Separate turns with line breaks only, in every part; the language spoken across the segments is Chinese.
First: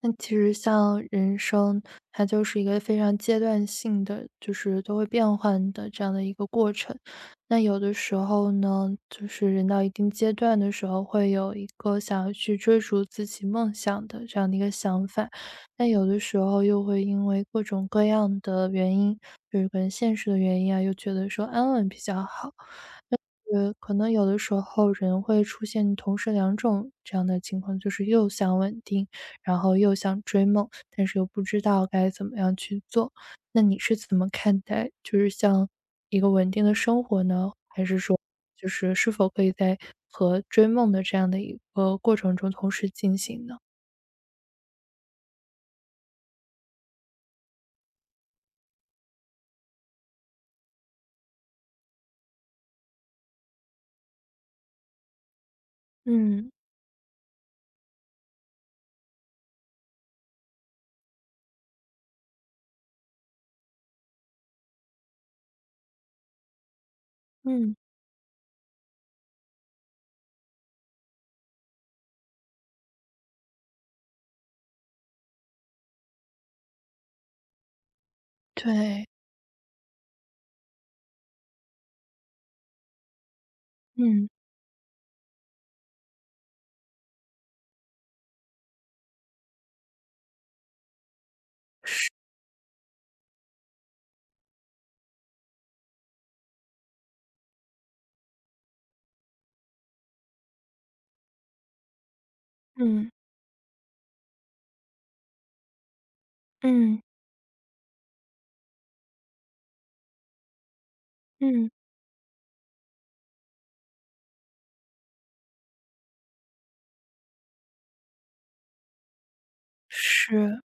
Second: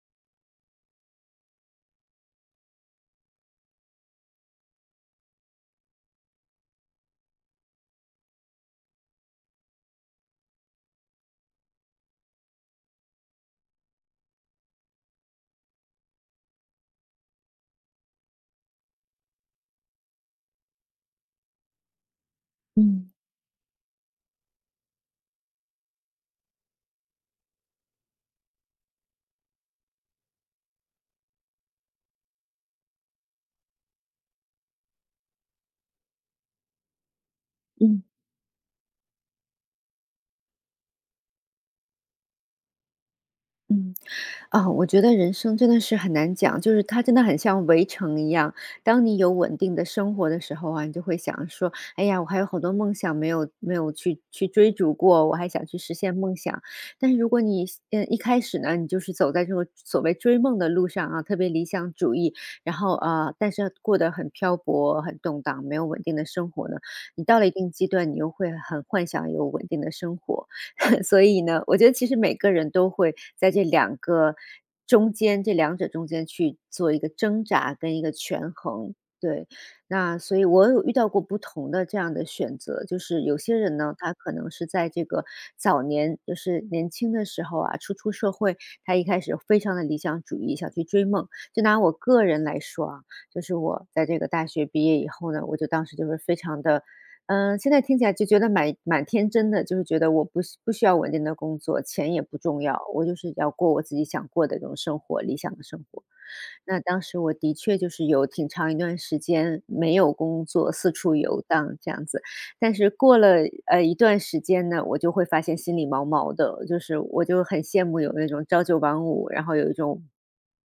那其实像人生，它就是一个非常阶段性的，就是都会变换的这样的一个过程。那有的时候呢，就是人到一定阶段的时候，会有一个想要去追逐自己梦想的这样的一个想法，但有的时候又会因为各种各样的原因，就是可能现实的原因啊，又觉得说安稳比较好。
嗯
可能有的时候人会出现同时两种这样的情况，就是又想稳定。然后又想追梦，但是又不知道该怎么样去做。那你是怎么看待，就是像一个稳定的生活呢？还是
嗯
说，就是是否可以在和追梦的这样的一个过程中同时进行呢？
嗯，啊，我觉得人生真的是很难讲，就是它真的很像围城一样。当你有稳定的生活的时候啊，你就会想说，哎呀，我还有好多梦想没有去追逐过，我还想去实现梦
嗯
想。但是如果你一开始呢，你就是走在这个所谓追梦的路上啊，特别理想主义，然后啊、但是过得很漂泊、很动荡，没有稳定的生活呢，你到了一定
嗯，
阶段，你又会很幻想有稳定的生活。所以呢，我觉得其实每个人都会在这两个中间，这两者中间去做一个挣扎跟一个权衡。
对，
对，那所以我有遇到过不同的这样的选择，就是有些人呢，他
嗯
可能是在这个早年，就是年轻的时候啊，初出社会，他一开始非常的理想主义，想去追梦。就拿我个人来说啊，就是我在这个大学毕业以后呢，我就当时就是非常的嗯，现在听起来就觉得蛮天真的，就是觉得我不需要稳定的工作，钱也不重要，我
嗯
就是要过我自己想过的这种生活，理想的生活。那
嗯
当时我的确就是有挺长一段时间没有工作，四处游
嗯，
荡这样子。但是过了一段时间呢，我就会发现心里毛毛的，就是我就很羡慕有那种朝九晚五，然后有一种
是，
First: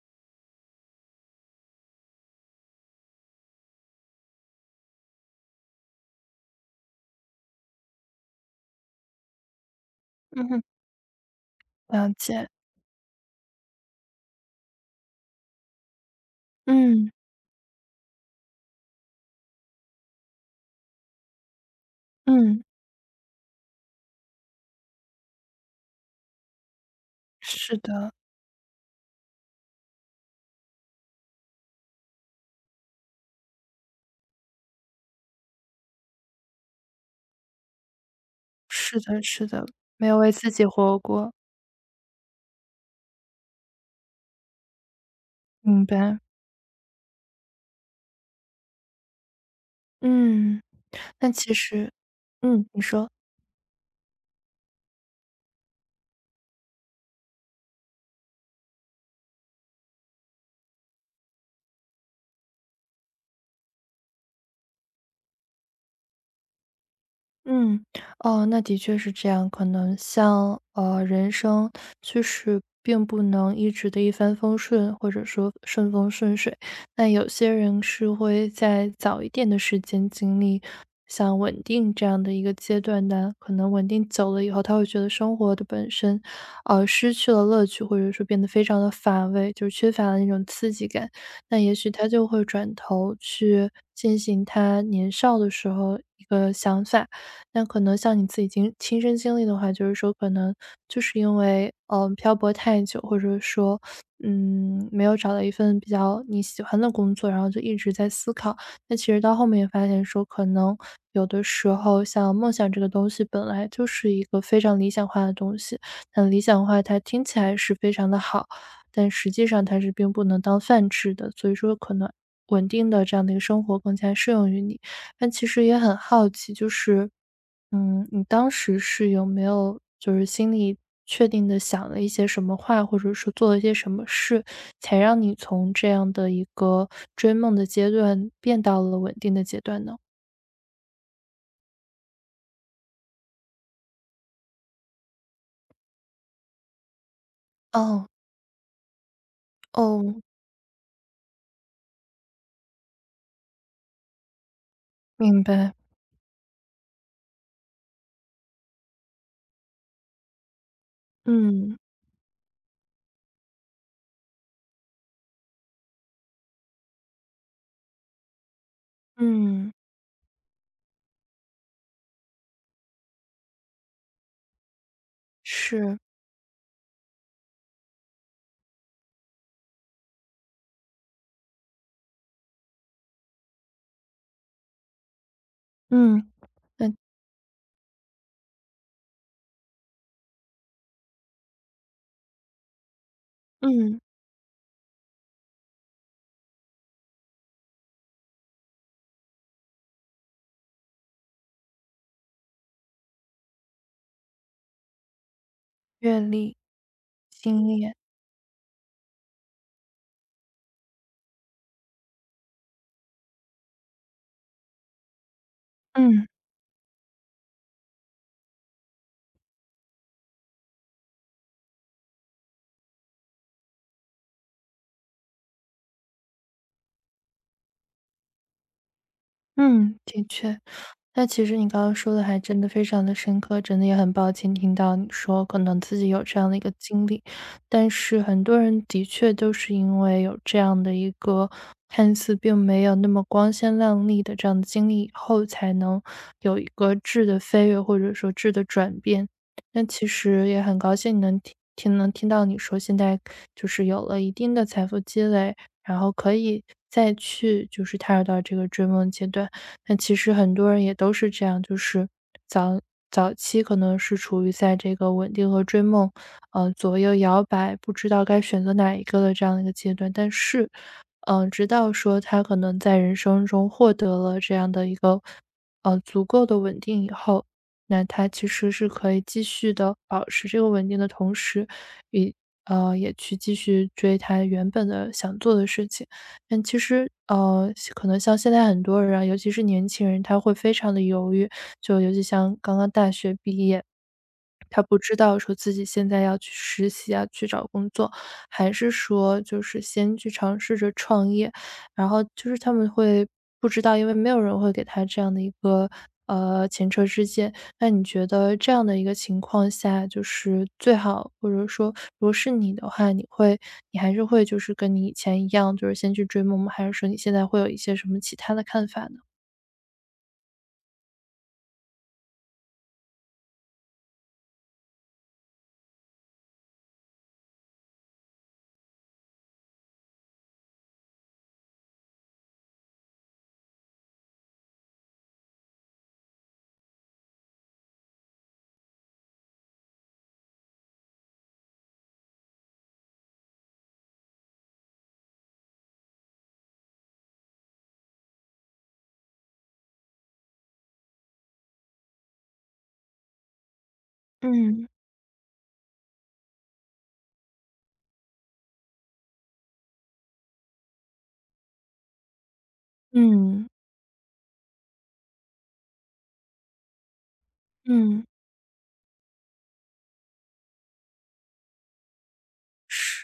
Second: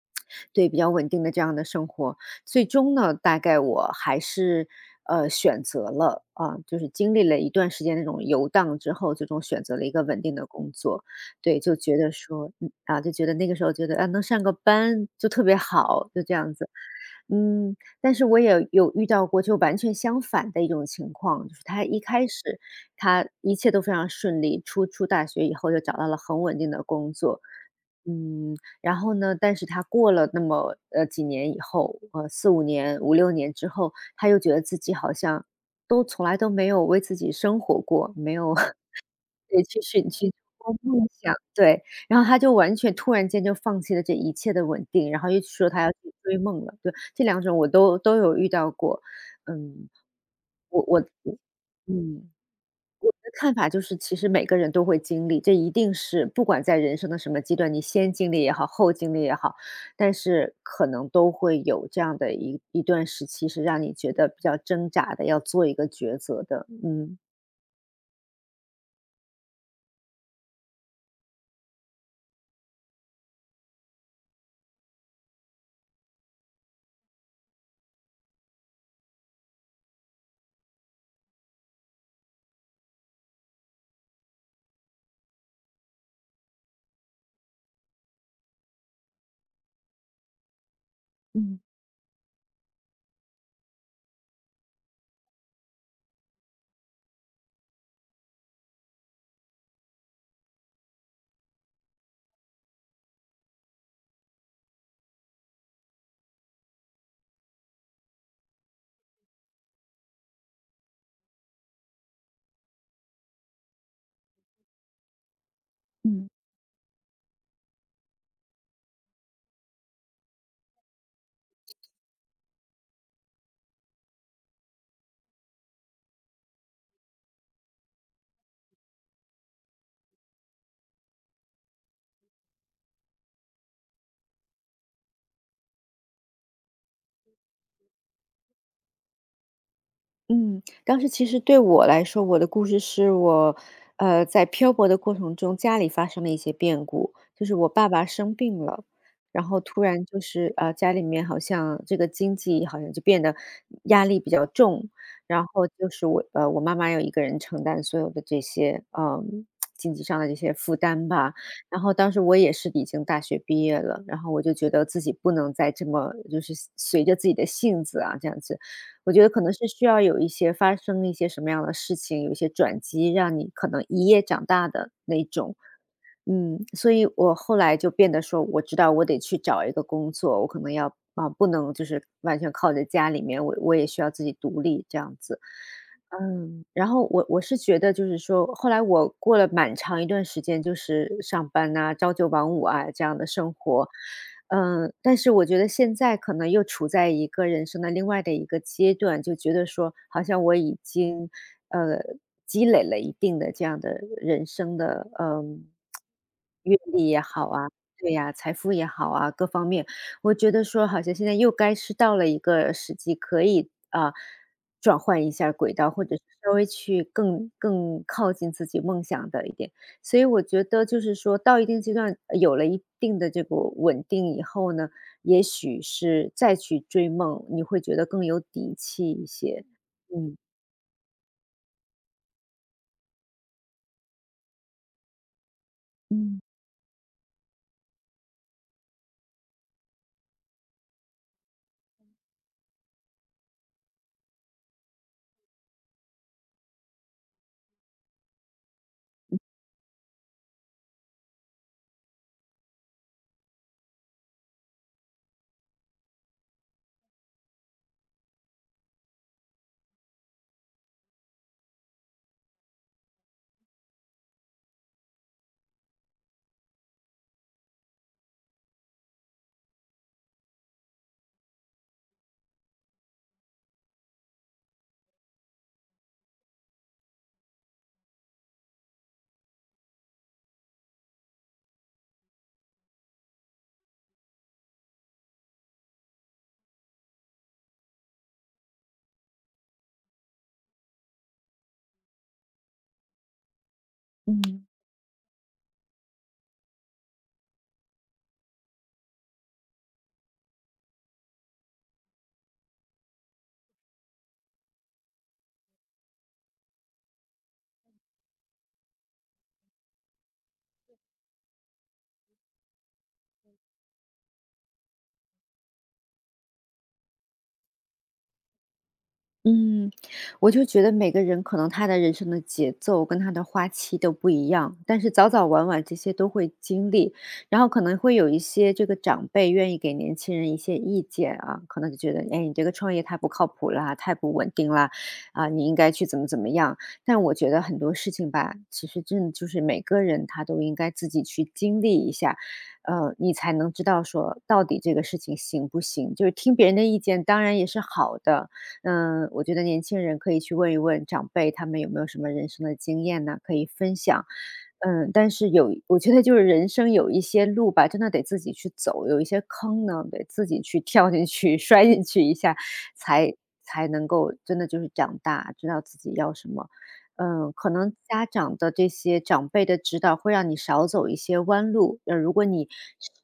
对，比较稳定的这样的生活。最终呢，大概我还是，选择了啊，就是经历了一段时间那种游荡之后，最终选择了一个稳定的
嗯，
工作。对，就觉
了
得
解，
说嗯，啊，就觉得那个时候觉得，啊，能上个班就特别好，就这样子。
嗯
嗯，但是我也有遇到过就完全相反的一种情况，就是他一开始
嗯，
他一切都非常顺利，出大学以后就找到了很稳定的工作。
是的，
嗯，然后呢，但是他过了那么几年以后，呃四五年、五六年之后，他又觉得自己好像都从来都没有为自己生活过，没有
是的，是
对
的，
去
没
寻
有为
寻求
自己
过
活
梦想，
过，
对，然后他就完全突然间就放弃了这一切的稳定，然后又说他
明
要去
白，
追梦了，对，这两种我都有遇到过，嗯，
嗯，
我我
那
嗯。
其实，
嗯
嗯，你说。
看法就是，其实每个人都会经历，这一定是不管在人生的什么阶段，你先经历也好，后经历也好，但是可能都会有这样的一段时期，是让你觉得比较挣扎的，要做一个抉择的。嗯
嗯，哦，那的确是这样。可能像人生就是并不能一直的一帆风顺，或者说顺风顺水。那有些人是会在早一点的时间经历像稳定这样的一个阶段的，可能稳定久了以后，他会觉得生活的本身，失去了乐趣，或者说变得非常的乏味，就是缺乏了那种刺激感。那
嗯
也许他就会转头去进行他年少的时候一个想法。那可能像你自己经亲身经历的话，就是说可能就是因为，漂泊太久，或者说，嗯，没有找到一份比较你喜欢的工作，然后就一直在思考。那其实到后面也发现说，可能有的时候像梦想这个东西本来就是一个非常理想化的东西，
嗯。
但理想化它听起来是非常的好，但实际上它是并不能当饭吃的，所以说可能稳定的这样的一个生活更加适用于你。但其实也很好奇，就是嗯，你当时是有没有就是心里确定的想了一些什么话，或者说做了一些什么事，才让你从这样的一个追梦的阶段变到了稳定的阶段呢？
嗯，当时其实对我来说，我的故事是我，呃，在漂泊的过程中，家里发生了一些变故，就是我爸爸
哦，
生病了，然后突然
哦，
就是，呃，家里面好像这个经济好像就变得压力比较重，
明
然后
白。
就是我，呃，我妈妈要一个人承担所有的这些，嗯，经济上的这些负担吧。
嗯，
然后当时我也是已经大学毕业了，然后我就觉得自己不能再这么就是随着自己的性子啊这样子。我觉得可能是
嗯，
需要有一些发生一些什么样的事情，有一些转机，让你可能一夜长大的那种。
是，
嗯，所以我后来就变得说，我知道我得去找一个工作，我可能要啊，不能就是完全靠在家里面，我也需要自己独立这样子。
嗯，
嗯，然
嗯，
后我是觉得就是说，后来我过了蛮长一段时间，就是上班呐、朝九晚五啊这样的生活，
嗯，
嗯，但是我觉得现在可能又处在一个人生的另外的一个阶段，就觉得说，好像我已经呃积累了一定的这样的人生的嗯
阅历、
阅历也好
经
啊，
验，
对呀、财富也好啊，各方面，我觉得说好像现在又该是到了一个时机可以啊。转换一下轨道，或者是
嗯。
稍微去更靠近自己梦想的一点。所以我觉得就是说到一定阶段，呃有了一定的这个稳定以后呢，也许是再去追梦，你会觉得更有底气一些。
嗯，的
嗯。
确。那其实你刚刚说的还真的非常的深刻，真的也很抱歉听到你说可能自己有这
嗯
样的一个经历，但是很多人的确都是因为有这样的一个看似并没有那么光鲜亮丽的这样的经历以后，才能有一个质的飞跃或者说质的转变。那其实也很高兴能听能听到你说现在就是有了一定的财富积累，然后可以再去就是踏入到这个追梦阶段。那其实很多人也都是这样，就是早早期可能是处于在这个稳定和追梦，左右摇摆，不知道该选择哪一个的这样的一个阶段。但是，嗯、直到说他可能在人生中获得了这样的一个足够的稳定以后，那他其实是可以继续的保持这个稳定的同时，也也去继续追他原本的想做的事情。但其实，可能像现在很多人啊，尤其是年轻人，他会非常的犹豫，就尤其像刚刚大学毕业，
嗯。
他不知道说自己现在要去实习啊，去找工作，还是说就是先去尝试着创业。然后就是他们会不知道，因为没有人会给他这样的一个前车之鉴。那你觉得这样的一个情况下，就是最好，或者说如果是你的话，你还是会就是跟你以前一样，就是先去追梦吗？还是说你现在会有一些什么其他的看法呢？
嗯，我就觉得每个人可能他的人生的节奏跟他的花期都不一样，但是早早晚晚这些都会经历，然后可能会有一些这个长辈愿意给年轻人一些意见啊，可能就觉得，哎，你这个创业太不靠谱啦，太不稳定啦，啊，你应该去怎么怎么样。但我觉得很多事情吧，其实真的就是每个人他都应该自己去经历一下，呃，你才能知道说到底这个事情行不行。就是听别人的意见，当然也是好的，嗯，我觉得年轻人可以去问一问长辈，他们有没有什么人生的经验呢，可以分享。
嗯
嗯，但是有我觉得就是人生有一些路吧，真的得自己去走，有一些坑呢，得自己去跳进去、摔进去一下，才
嗯
才能够真的就是长大，知道自己要什么。嗯，可能
嗯，
家长的这些长辈的指导会让你少走一些弯路。呃，如果你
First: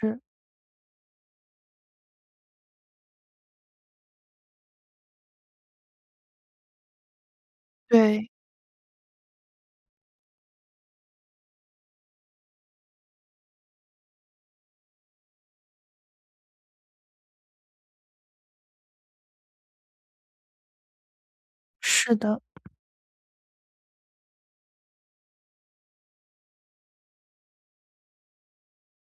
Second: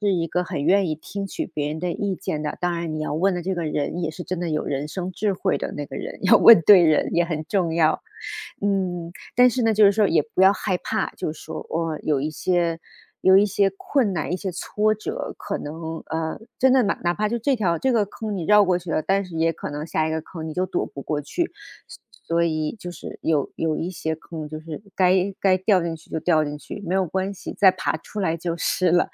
是一个很愿意听取别人的意见的，当然你要问的这个人也是真的有人生智慧的那个人，要问对人也很重要。
对，
嗯，但是呢，就是说也不要害怕，就是说我有一些困难、一些挫折，可能呃，真的哪怕就这条这个坑你绕过去了，但是也可能下一个坑你就躲不过去。
是的，
所以就是有一些坑，就是该掉进去就掉进去，没有关系，再爬出来就是了。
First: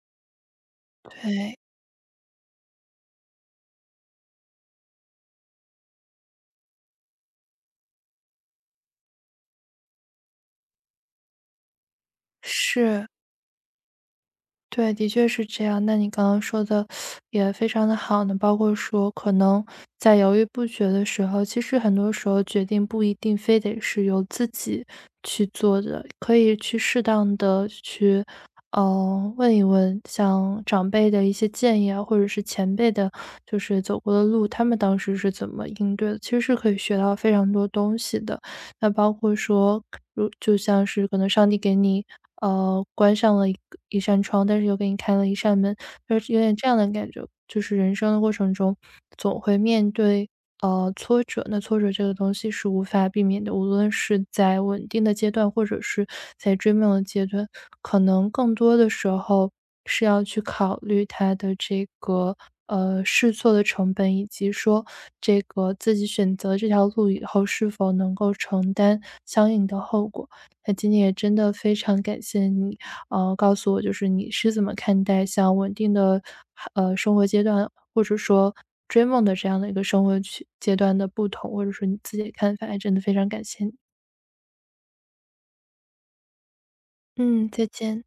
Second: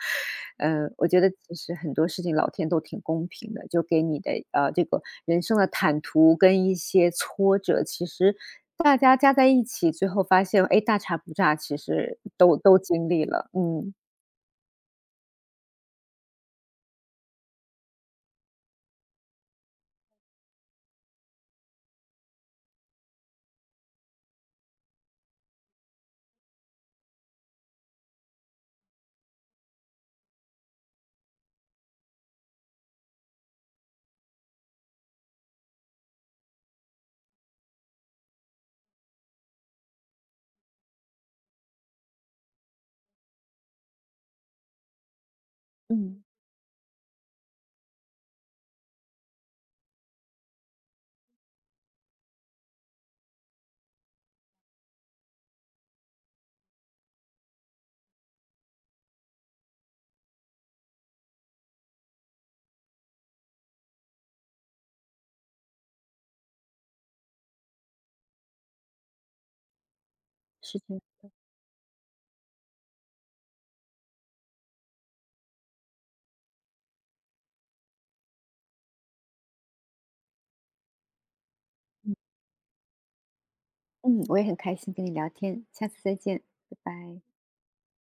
嗯，呃我觉得其
对，
实很多事情老天都挺公平的，就给你的呃这个人生的坦途跟一些挫折，其实大家加在一起最后发现，哎，大差不差，其实都
是。
经历了，嗯。
对，的确是这样。那你刚刚说的 也非常的好呢，包括说可能在犹豫不决的时候，其实很多时候决定不一定非得是由自己去做的，可以去适当的去，嗯，问一问像长辈的一些建议啊，或者是前辈的，就是走过的路，他们当时是怎么应对的，其实是可以学到非常多东西的。那包括说，如就像是可能上帝给你，关上了一个一扇窗，但是又给你开了一扇门，就
嗯，
是有点这样的感觉。就是人生的过程中，总会面对挫折，那挫折这个东西是无法避免的，无论是在稳定的阶段，或者是在追梦的阶段，可能更多的时候是要去考虑它的这个试错的成本，以及说这个自己选择这条路以后是否能够承担相应的后果。那
是
今
这
天
样
也真的非常感谢你。告诉我就是你是怎么看待像稳定的生活阶段，或者说追梦的这样的一个生活区阶段的不同，或者说你自己的看法，还真的非常感谢你。
嗯，我也很开心跟你聊天，下次再见，拜拜。
嗯，再见。